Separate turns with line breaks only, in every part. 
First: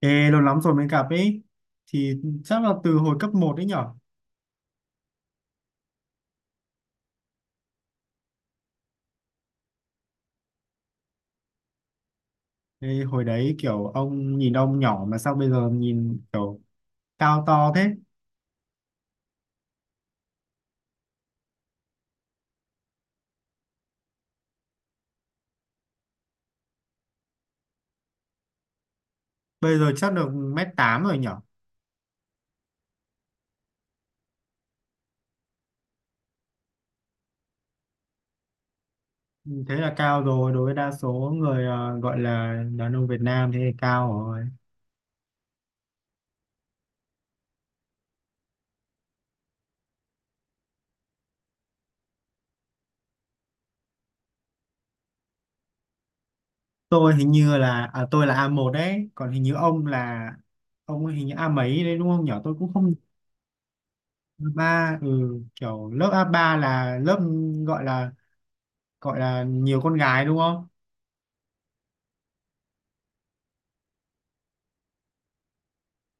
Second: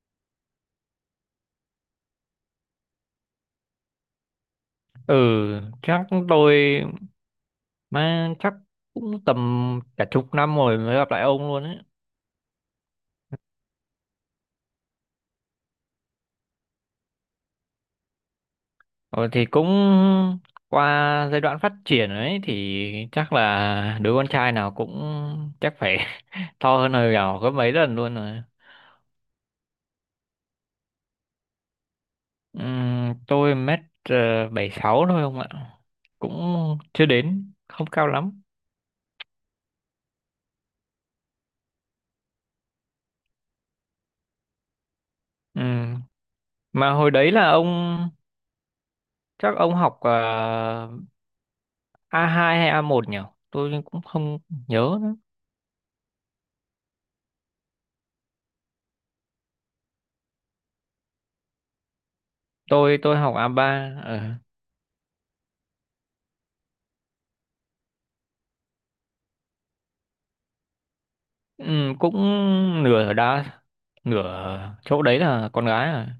Ê, lâu lắm rồi mới gặp ấy thì chắc là từ hồi cấp một ấy nhở.
Ừ, chắc tôi, mà chắc cũng tầm cả chục năm rồi mới gặp lại ông luôn ấy.
Ê, hồi đấy kiểu ông nhìn ông nhỏ mà sao bây giờ nhìn kiểu cao to thế.
Rồi thì cũng qua giai đoạn phát triển ấy thì chắc là đứa con trai nào cũng chắc phải to hơn hồi nhỏ có mấy lần luôn rồi.
Bây giờ chắc được 1m8 rồi nhở.
Tôi mét bảy sáu thôi không ạ, cũng chưa đến, không cao lắm.
Thế là cao rồi đối với đa số người, gọi là đàn ông Việt Nam, thế thì cao rồi.
Ừm, mà hồi đấy là ông, chắc ông học a hai hay a một nhỉ? Tôi cũng không nhớ nữa.
Tôi hình như là à, tôi là a một đấy, còn hình như ông hình như A mấy đấy, đúng không nhở? Tôi cũng không.
Tôi học a ba. Ờ,
Ba, ừ, kiểu lớp a ba là lớp gọi là gọi là nhiều con gái đúng không?
ừ, cũng nửa đá, nửa chỗ đấy là con gái à?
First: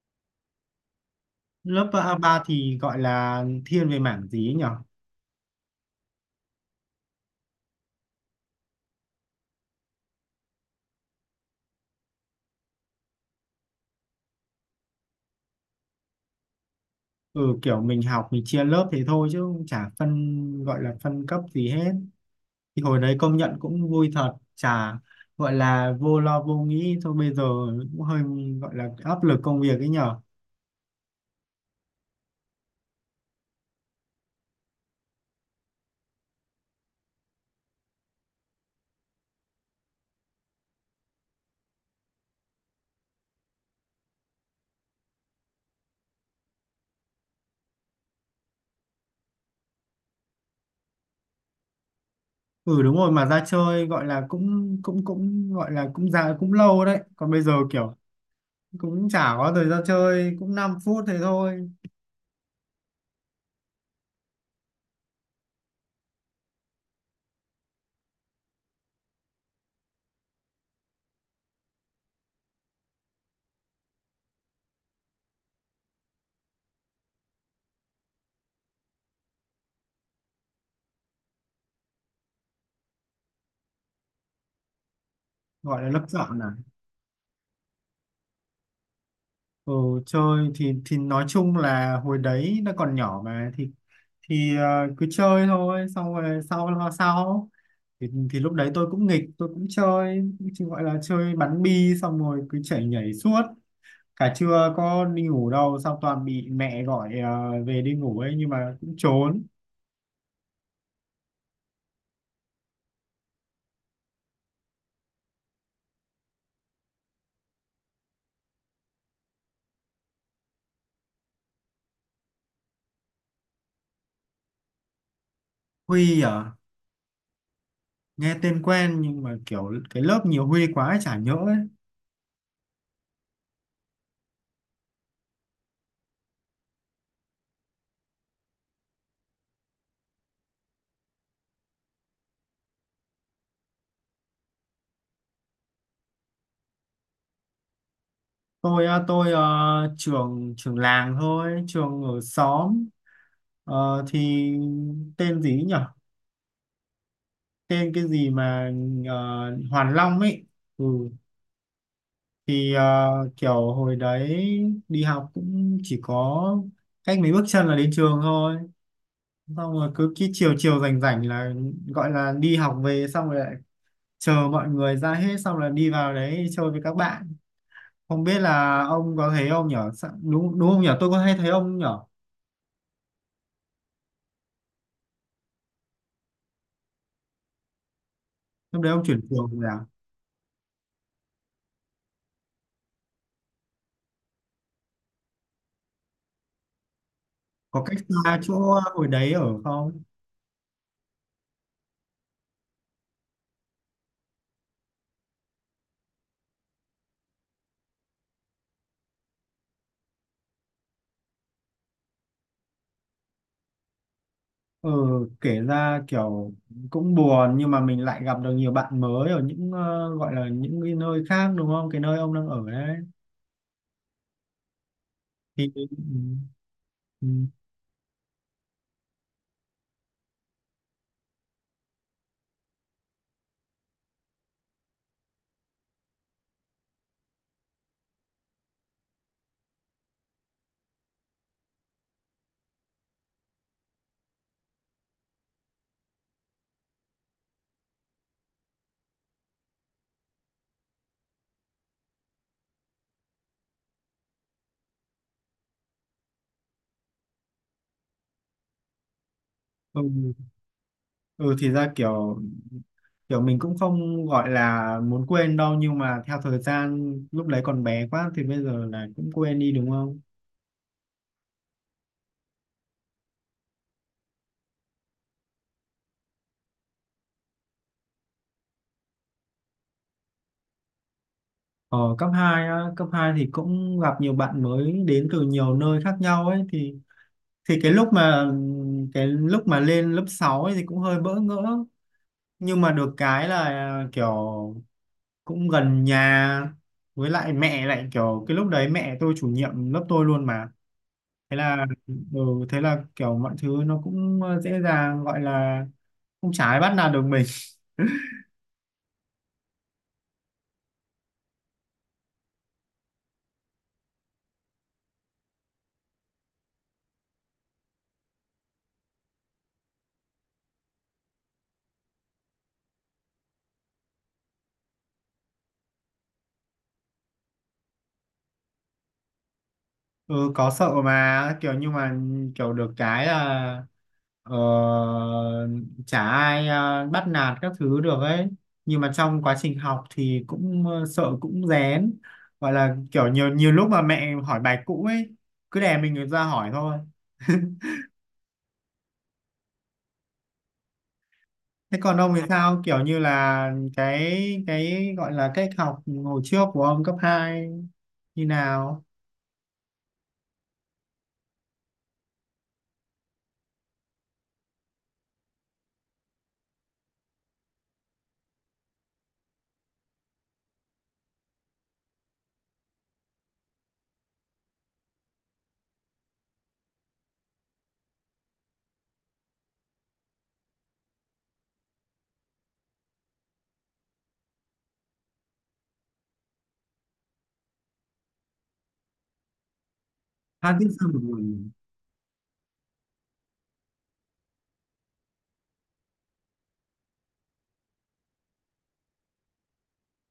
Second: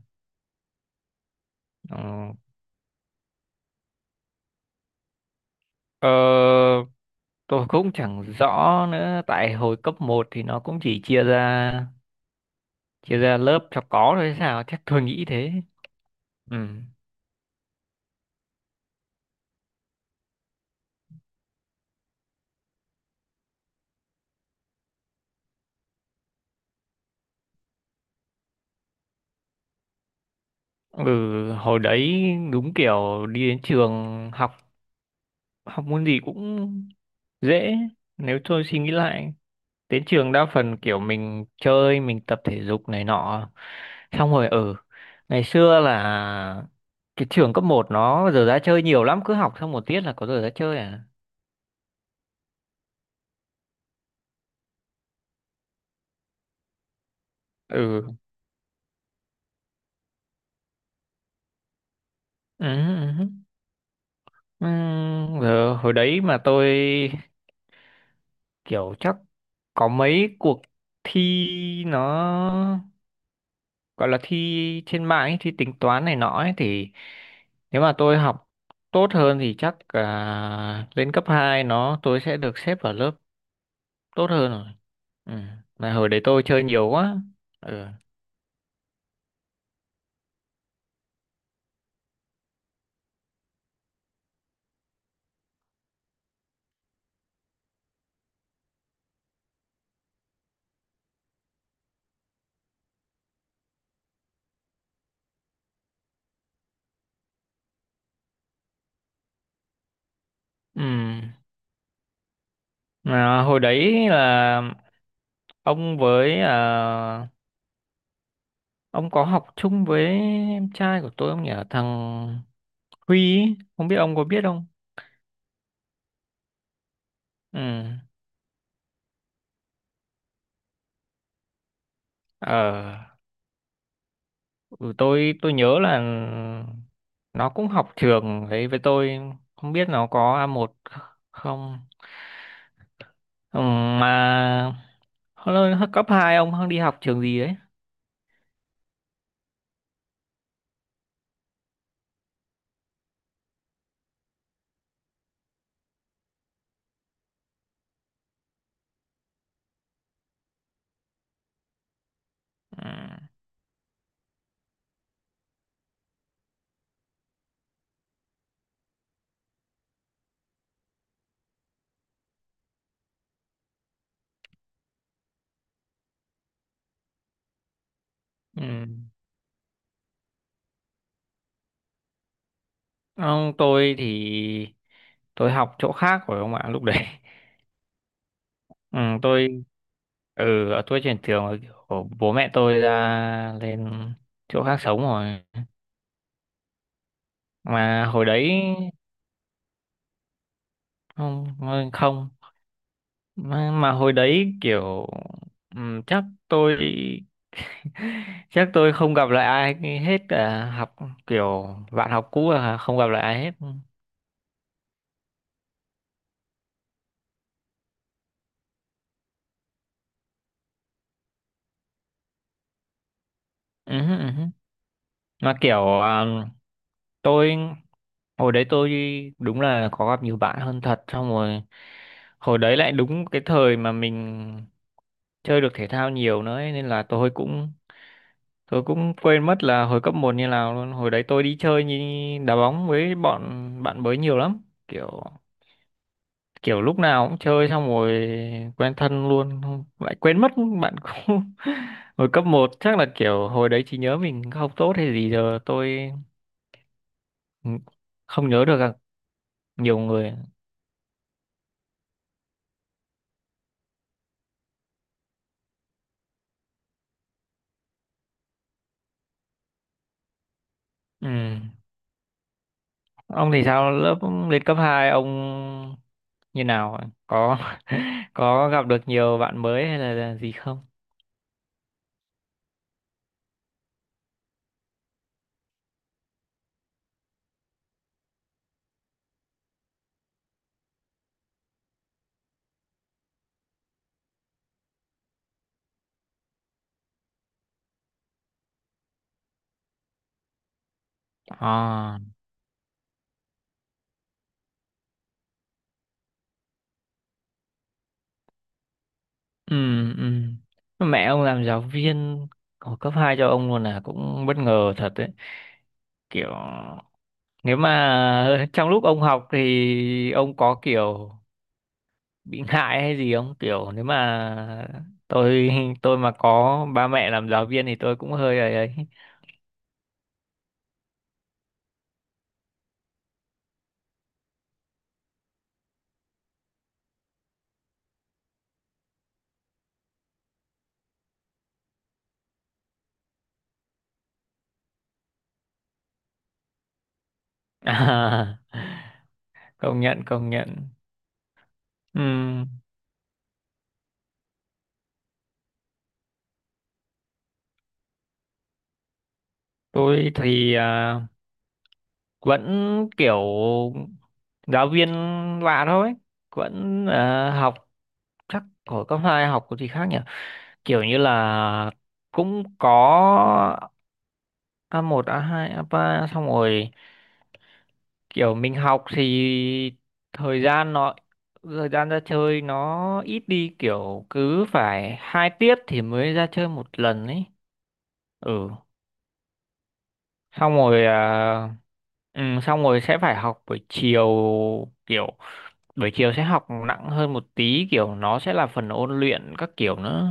Lớp ba
ờ,
ba thì gọi là thiên về mảng gì ấy nhỉ?
ờ, tôi cũng chẳng rõ nữa, tại hồi cấp một thì nó cũng chỉ chia ra lớp cho có thôi hay sao, chắc tôi nghĩ thế. Ừ.
Ừ, kiểu mình học mình chia lớp thế thôi chứ cũng chả phân gọi là phân cấp gì hết. Thì hồi đấy công nhận cũng vui thật, chả gọi là vô lo vô nghĩ thôi, bây giờ cũng hơi gọi là áp lực công việc ấy nhở.
Ừ, hồi đấy đúng kiểu đi đến trường học, học môn gì cũng dễ. Nếu tôi suy nghĩ lại, đến trường đa phần kiểu mình chơi, mình tập thể dục này nọ, xong rồi ở ngày xưa là cái trường cấp một nó giờ ra chơi nhiều lắm, cứ học xong một tiết là có giờ ra chơi à.
Ừ đúng rồi, mà ra chơi gọi là cũng cũng cũng gọi là cũng ra cũng lâu đấy, còn bây giờ kiểu
Ừ,
cũng chả có thời gian chơi, cũng 5 phút thế thôi.
ừ, ừ. Ừ. Giờ hồi đấy mà tôi kiểu chắc có mấy cuộc thi, nó gọi là thi trên mạng ấy, thi tính toán này nọ ấy thì nếu mà tôi học tốt hơn thì chắc lên cấp 2 nó tôi sẽ được xếp vào lớp tốt hơn rồi. Ừ.
Gọi là
Mà
lớp
hồi đấy
chọn
tôi
à?
chơi nhiều quá. Ừ.
Ừ, chơi thì nói chung là hồi đấy nó còn nhỏ mà thì thì ờ, cứ chơi thôi, xong rồi sau lo sau. Thì lúc đấy tôi cũng nghịch, tôi cũng chơi, chỉ gọi là chơi bắn bi xong rồi cứ chạy nhảy suốt cả trưa, có đi ngủ đâu, xong toàn bị mẹ gọi về đi ngủ ấy nhưng mà cũng trốn.
Ừ. Mà hồi đấy là ông với, ông có học chung với em trai của tôi không nhỉ? Thằng Huy ấy, không biết ông có biết không.
Huy à?
Ừ.
Nghe tên quen nhưng mà kiểu cái lớp nhiều Huy quá ấy, chả nhớ ấy.
Ờ. Ừ, tôi nhớ là nó cũng học trường ấy với tôi, không biết nó có a một không. Ừ, mà hồi cấp 2 ông đi học trường gì đấy?
Tôi ờ, tôi ờ, trường trường làng thôi, trường ở xóm. Ờ, thì tên gì ấy nhỉ? Tên cái gì mà ờ, Hoàn Long ấy. Ừ. Thì,
Ừ.
kiểu hồi đấy đi học cũng chỉ có cách mấy bước chân là đến trường thôi. Xong rồi cứ cái chiều chiều rảnh rảnh là gọi là đi học về xong rồi lại chờ mọi người ra hết xong là đi vào đấy chơi với các bạn. Không biết là
Ừ.
ông có thấy ông nhỉ? Sao- Đúng đúng không nhỉ? Tôi có hay thấy ông nhỉ?
Không, tôi thì tôi học chỗ khác rồi ông ạ, lúc đấy.
Lúc đấy
Ừ,
ông chuyển trường rồi à?
ừ, tôi chuyển trường rồi, kiểu bố mẹ tôi ra, lên chỗ khác sống rồi.
Có cách
Mà hồi
xa
đấy
chỗ hồi đấy ở không?
không, không, mà hồi đấy kiểu, ừ, chắc tôi chắc tôi không gặp lại ai hết cả, học kiểu bạn học cũ là không gặp lại ai hết.
Ừ, kể ra kiểu cũng buồn nhưng mà mình lại gặp được nhiều bạn mới ở những, gọi là những cái nơi khác đúng không? Cái nơi ông đang ở đấy
Ừ, ừ, ừ. Mà
thì
kiểu
ừ,
tôi hồi đấy tôi đúng là có gặp nhiều bạn hơn thật, xong rồi hồi đấy lại đúng cái thời mà mình chơi được thể thao nhiều nữa ấy, nên là tôi cũng quên mất là hồi cấp một như nào luôn. Hồi đấy tôi đi chơi như đá bóng với bọn bạn mới nhiều lắm, kiểu kiểu lúc nào cũng chơi, xong rồi quen thân luôn, không lại quên mất bạn cũng hồi cấp một chắc là kiểu hồi đấy trí nhớ mình không tốt hay gì, giờ tôi không nhớ được nhiều
ừ, ừ,
người.
ừ, thì ra kiểu kiểu mình cũng không gọi là muốn quên đâu nhưng mà theo thời gian lúc đấy còn bé quá thì bây giờ là cũng quên đi đúng không?
Ừ. Ông thì sao? Lớp lên cấp 2 ông như nào ạ? Có có gặp được nhiều bạn mới hay là gì không?
Ở cấp 2 á, cấp 2 thì cũng gặp nhiều bạn mới đến từ nhiều nơi khác nhau ấy thì cái lúc mà lên lớp 6 ấy thì cũng hơi bỡ ngỡ, nhưng mà được cái là kiểu cũng gần nhà, với lại mẹ lại kiểu cái lúc đấy mẹ tôi chủ nhiệm lớp tôi luôn mà. Thế là,
À,
ừ, thế là kiểu mọi thứ nó cũng dễ dàng, gọi là không trái bắt nạt được mình.
ừ, ừ. Mẹ ông làm giáo viên của cấp 2 cho ông luôn là cũng bất ngờ thật đấy. Kiểu nếu mà trong lúc ông học thì ông có kiểu bị ngại hay gì không? Kiểu nếu mà tôi tôi mà có ba mẹ làm giáo viên thì tôi cũng hơi ấy ấy.
Ừ có sợ mà kiểu nhưng mà kiểu được cái là ờ, chả ai bắt nạt các thứ được ấy, nhưng mà trong quá trình học thì cũng sợ cũng rén, gọi là kiểu nhiều nhiều lúc mà mẹ hỏi bài cũ ấy, cứ đè mình ra hỏi thôi.
À, công nhận công nhận.
Thế còn
Ừ.
ông thì sao, kiểu như là cái gọi là cách học hồi trước của ông cấp 2 như nào?
Tôi thì vẫn kiểu giáo viên lạ thôi, vẫn học. Chắc hồi cấp 2 học có gì khác nhỉ? Kiểu như là cũng có a một a hai a ba, xong rồi kiểu mình học thì thời gian nó, thời gian ra chơi nó ít đi, kiểu cứ phải hai tiết thì mới ra chơi một lần ấy. Ừ.
Hai
xong
tiết
rồi
sau một buổi
à, xong rồi sẽ phải học buổi chiều, kiểu buổi chiều sẽ học nặng hơn một tí, kiểu nó sẽ là phần ôn luyện các kiểu nữa,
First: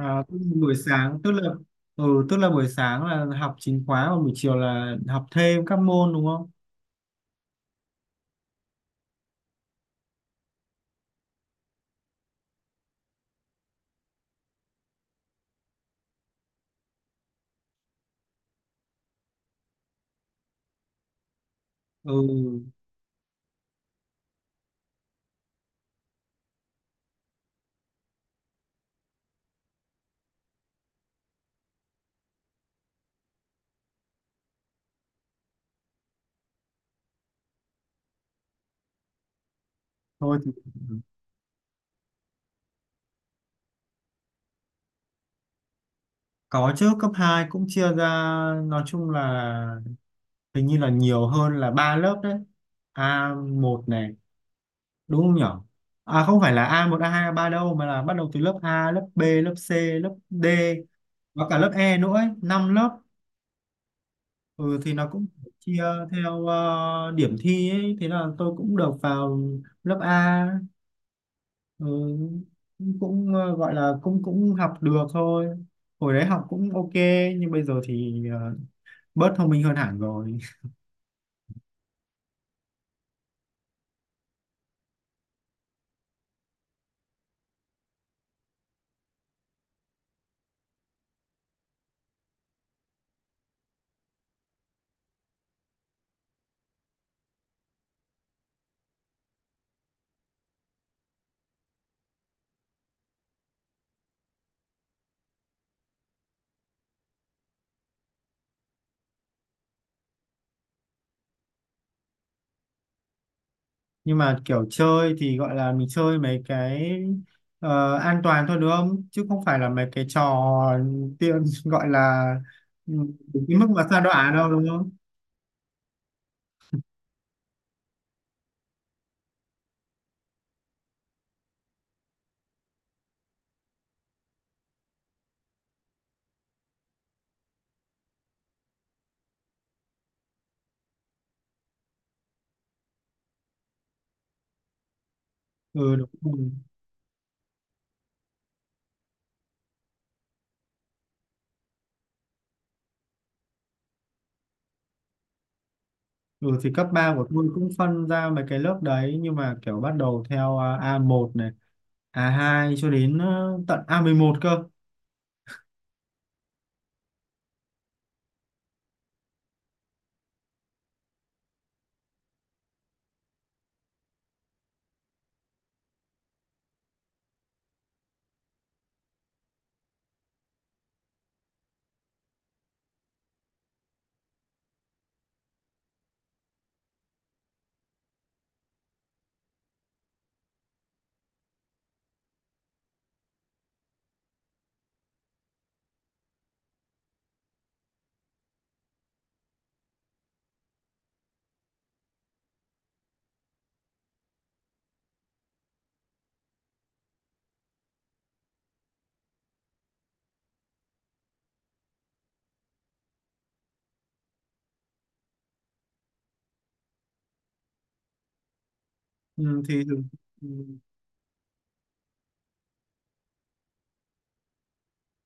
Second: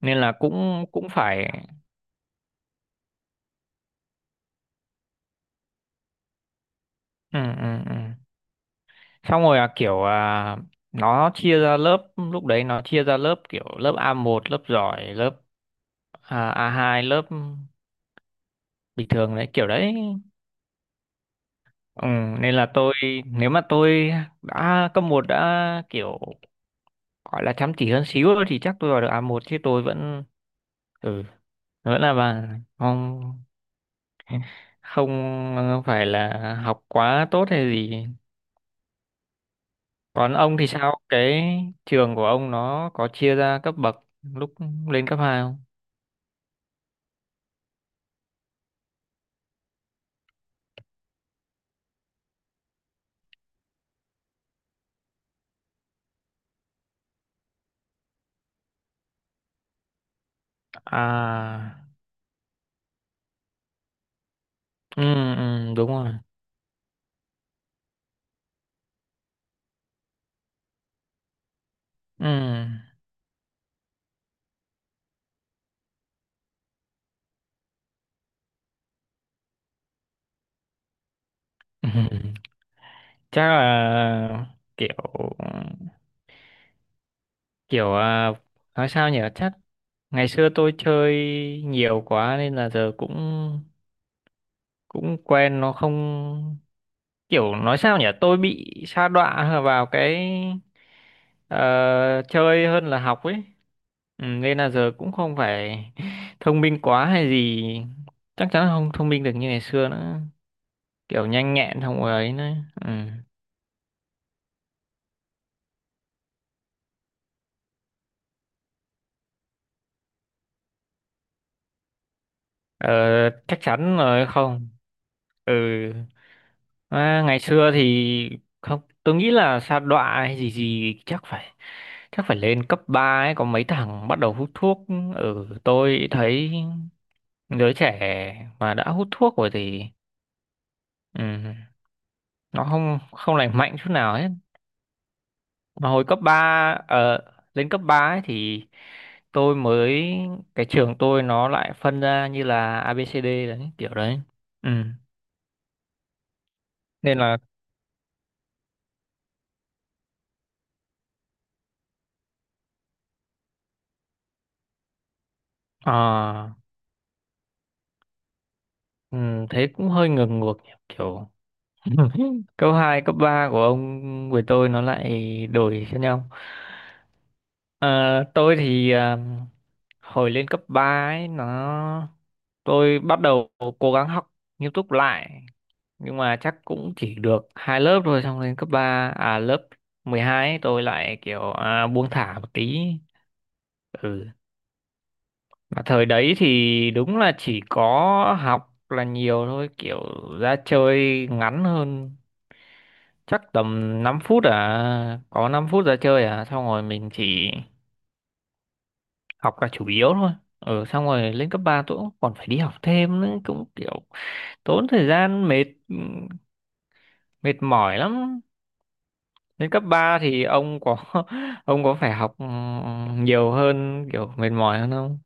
nên là
tức là buổi
cũng cũng
sáng tức
phải.
là ừ tức là buổi sáng là học chính khóa và buổi chiều là học thêm các môn đúng không?
Ừ, ừ, ừ. Xong rồi là kiểu nó chia ra lớp, lúc đấy nó chia ra lớp kiểu lớp a một lớp giỏi, lớp a hai lớp bình thường đấy kiểu đấy. Ừ, nên là
Ừ,
tôi, nếu mà tôi đã cấp một đã kiểu gọi là chăm chỉ hơn xíu thôi thì chắc tôi vào được a một, chứ tôi ừ vẫn là bà, không, không phải là học quá tốt hay gì. Còn
thôi thì
ông thì sao, cái trường của ông nó có chia ra cấp bậc lúc lên cấp hai không?
có chứ, cấp 2 cũng chia ra, nói chung là hình như là nhiều hơn là ba lớp đấy, a một này, đúng không nhở? À không phải là a một a hai a ba đâu, mà là bắt đầu từ lớp A, lớp B, lớp C, lớp D và cả lớp
À.
E nữa ấy, 5 lớp. Ừ, thì
Ừ,
nó cũng
ừ
chia
đúng rồi.
theo điểm thi ấy, thế là tôi cũng được vào lớp A. Ừ,
Ừ.
cũng cũng, ờ, gọi là cũng cũng học được thôi, hồi đấy học cũng ok, nhưng bây giờ thì bớt thông minh hơn hẳn rồi.
Chắc là kiểu kiểu nói sao nhỉ, chắc ngày xưa tôi chơi nhiều quá nên là giờ cũng cũng quen nó không, kiểu nói sao nhỉ, tôi bị sa đọa vào cái ờ, chơi hơn là học ấy. Ừ, nên là giờ cũng không phải thông minh quá hay gì, chắc chắn là không thông minh được như ngày xưa nữa, kiểu nhanh nhẹn không ấy nữa. Ừ.
Nhưng mà kiểu chơi thì gọi là mình chơi mấy cái an toàn thôi đúng không, chứ không phải là mấy cái trò tiên gọi là,
Ờ,
ừ, đến cái
chắc
mức mà
chắn
sa
rồi.
đọa đâu đúng
Không.
không.
Ừ. À, ngày xưa thì không, tôi nghĩ là sa đọa hay gì gì chắc phải lên cấp 3 ấy có mấy thằng bắt đầu hút thuốc, ở tôi thấy giới trẻ mà đã hút thuốc rồi thì, ừ, nó không không lành mạnh chút nào hết. Mà
Ừ
hồi
đúng
cấp ba,
rồi.
lên cấp 3 ấy thì tôi mới, cái trường tôi nó lại phân ra như là A ABCD đấy kiểu đấy. Ừ,
Ừ thì cấp 3
nên
của
là
tôi cũng phân ra mấy cái lớp đấy, nhưng mà kiểu bắt đầu theo a một này, a hai cho đến tận A11 cơ.
ờ, ừ, thế cũng hơi ngược ngược nhỉ, kiểu cấp 2 cấp 3 của ông với tôi nó lại đổi cho nhau. Ờ, tôi thì hồi lên cấp 3 ấy nó, tôi bắt đầu cố gắng học nghiêm túc lại, nhưng mà chắc cũng chỉ được hai lớp thôi, xong lên cấp ba, lớp 12 ấy, tôi lại kiểu buông thả một tí. Ừ, mà thời đấy thì đúng là chỉ có học là nhiều thôi, kiểu ra chơi ngắn hơn, chắc tầm 5 phút à, có 5 phút ra chơi à, xong rồi mình chỉ học là chủ yếu thôi. Ừ, xong rồi lên cấp 3 tôi cũng còn phải đi học thêm nữa, cũng kiểu tốn thời gian, mệt mệt mỏi lắm.
Ừ,
Lên
thì
cấp 3 thì
ừ,
ông có ông có phải học nhiều hơn, kiểu mệt mỏi hơn không?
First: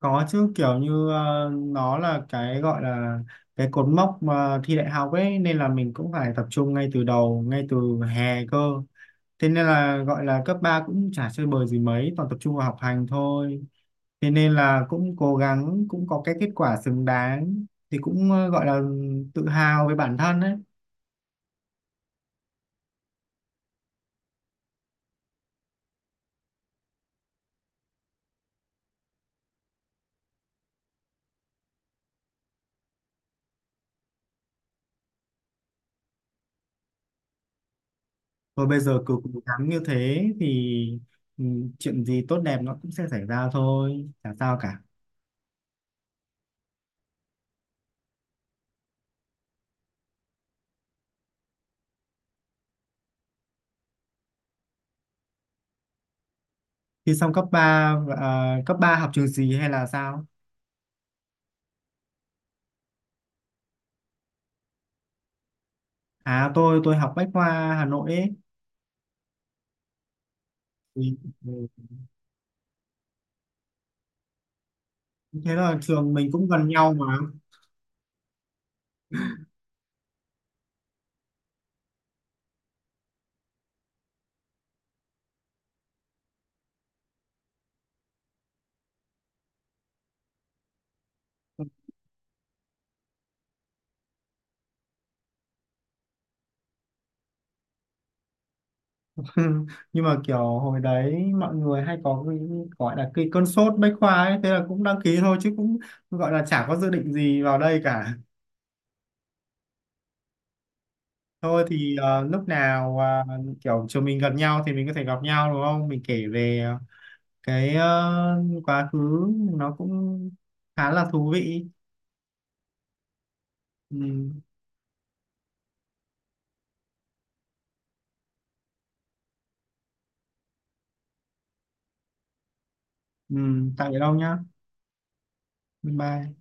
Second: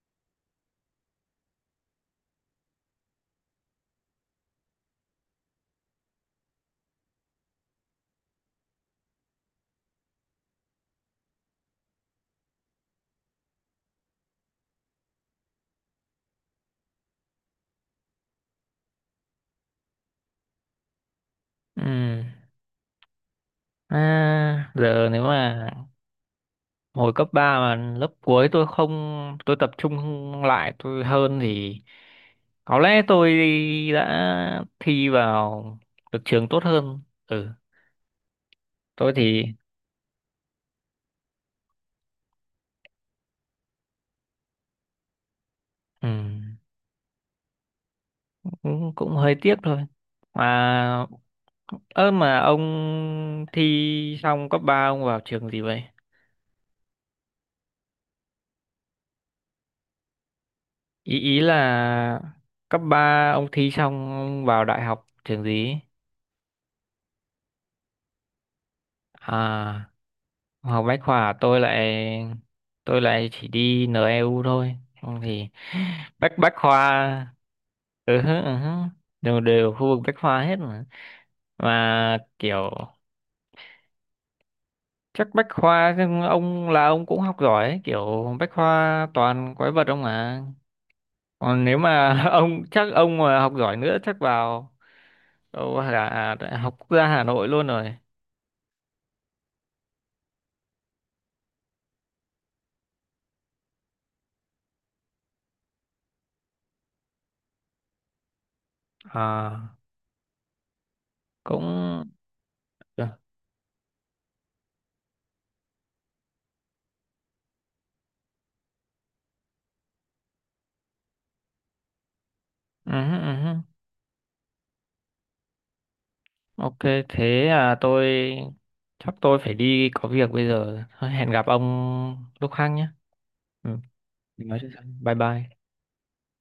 có chứ, kiểu như nó là cái gọi là cái cột mốc mà thi đại học ấy, nên là mình cũng phải tập trung ngay từ đầu, ngay từ hè cơ. Thế nên là gọi là cấp 3 cũng chả chơi bời gì mấy, toàn tập trung vào học hành thôi. Thế nên là cũng cố gắng, cũng có cái kết quả xứng đáng, thì cũng gọi là tự hào với bản thân ấy.
Ừ, giờ nếu mà hồi cấp 3 mà lớp cuối tôi không, tôi tập trung lại tôi hơn, thì có lẽ tôi đã thi vào được trường tốt hơn. Ừ.
Rồi bây giờ
Tôi
cứ cố
thì,
gắng như thế thì ừ, chuyện gì tốt đẹp nó cũng sẽ xảy ra thôi, chả sao cả.
ừ, cũng hơi tiếc thôi. Mà ơ, mà ông thi xong cấp 3 ông vào trường gì vậy?
Thi xong cấp 3 à, cấp 3 học trường gì hay là sao?
Ý ý là cấp 3 ông thi xong ông vào đại học trường gì?
À tôi học Bách Khoa Hà Nội ấy.
À, học bách
Thì,
khoa.
ừ,
Tôi lại chỉ đi NEU thôi, không thì.
thế là trường mình
bách
cũng
bách
gần nhau mà.
khoa Ừ hứ, ừ hứ. Đều đều khu vực bách khoa hết Mà kiểu chắc bách khoa, ông là ông cũng học giỏi ấy, kiểu bách khoa toàn quái vật ông mà. Còn nếu mà ông, chắc ông mà học giỏi nữa chắc vào đâu là đại học quốc gia Hà Nội luôn rồi.
Nhưng mà kiểu hồi đấy mọi người hay có cái gọi là cái cơn sốt Bách Khoa ấy, thế là cũng đăng ký thôi chứ cũng gọi là chả có dự định gì vào đây cả.
À,
Thôi thì
cũng,
lúc nào
ừ,
à, kiểu trường mình gần nhau thì mình có thể gặp nhau đúng không? Mình kể về cái quá khứ nó cũng khá là thú vị.
ừ, ừ.
Ừ.
Ok, thế à, tôi, chắc tôi phải đi có việc bây giờ. Thôi, hẹn gặp ông lúc khác nhé.
Ừ,
Ừ,
tạm biệt ông nhá.
mình nói chuyện sau. Bye bye.
Bye bye.